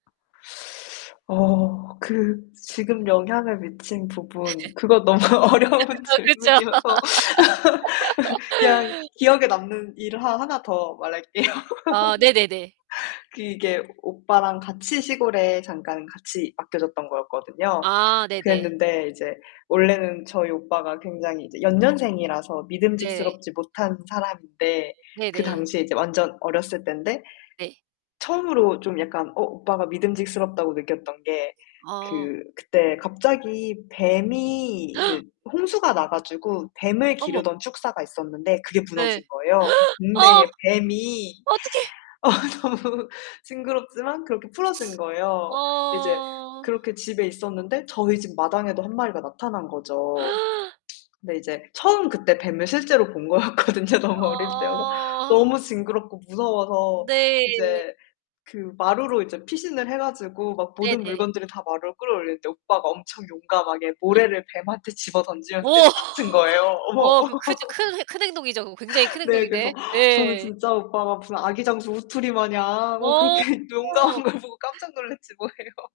어 그 지금 영향을 미친 부분. 네. 그건 너무 어려운 그쵸. 질문이어서 그냥 기억에 남는 일을 하 하나 더 말할게요. 아 네네네. 그게 오빠랑 같이 시골에 잠깐 같이 맡겨졌던 거였거든요. 아 네네. 그랬는데 이제 원래는 저희 오빠가 굉장히 이제 연년생이라서 네. 믿음직스럽지 못한 사람인데 그 네네. 당시에 이제 완전 어렸을 땐데 네. 처음으로 좀 약간 어 오빠가 믿음직스럽다고 느꼈던 게 그 어. 그때 갑자기 뱀이 그 홍수가 나 가지고 뱀을 어머. 기르던 축사가 있었는데 그게 네. 무너진 거예요. 그 어. 동네에 뱀이 어떡해? 어 너무 징그럽지만 그렇게 풀어진 거예요. 이제 어. 그렇게 집에 있었는데 저희 집 마당에도 1 마리가 나타난 거죠. 근데 이제 처음 그때 뱀을 실제로 본 거였거든요 너무 어릴 때여서. 어. 너무 징그럽고 무서워서 네. 이제 그 마루로 이제 피신을 해 가지고 막 모든 네네. 물건들을 다 마루로 끌어올리는데 오빠가 엄청 용감하게 모래를 뱀한테 집어 던지면서 오. 내쫓은 거예요. 어머. 어 그 크 큰 큰 행동이죠. 굉장히 큰 네, 그래서 행동인데 저는 예. 진짜 오빠가 무슨 아기 장수 우투리 마냥 뭐 그렇게 어. 용감한 걸 보고 깜짝 놀랐지 뭐예요.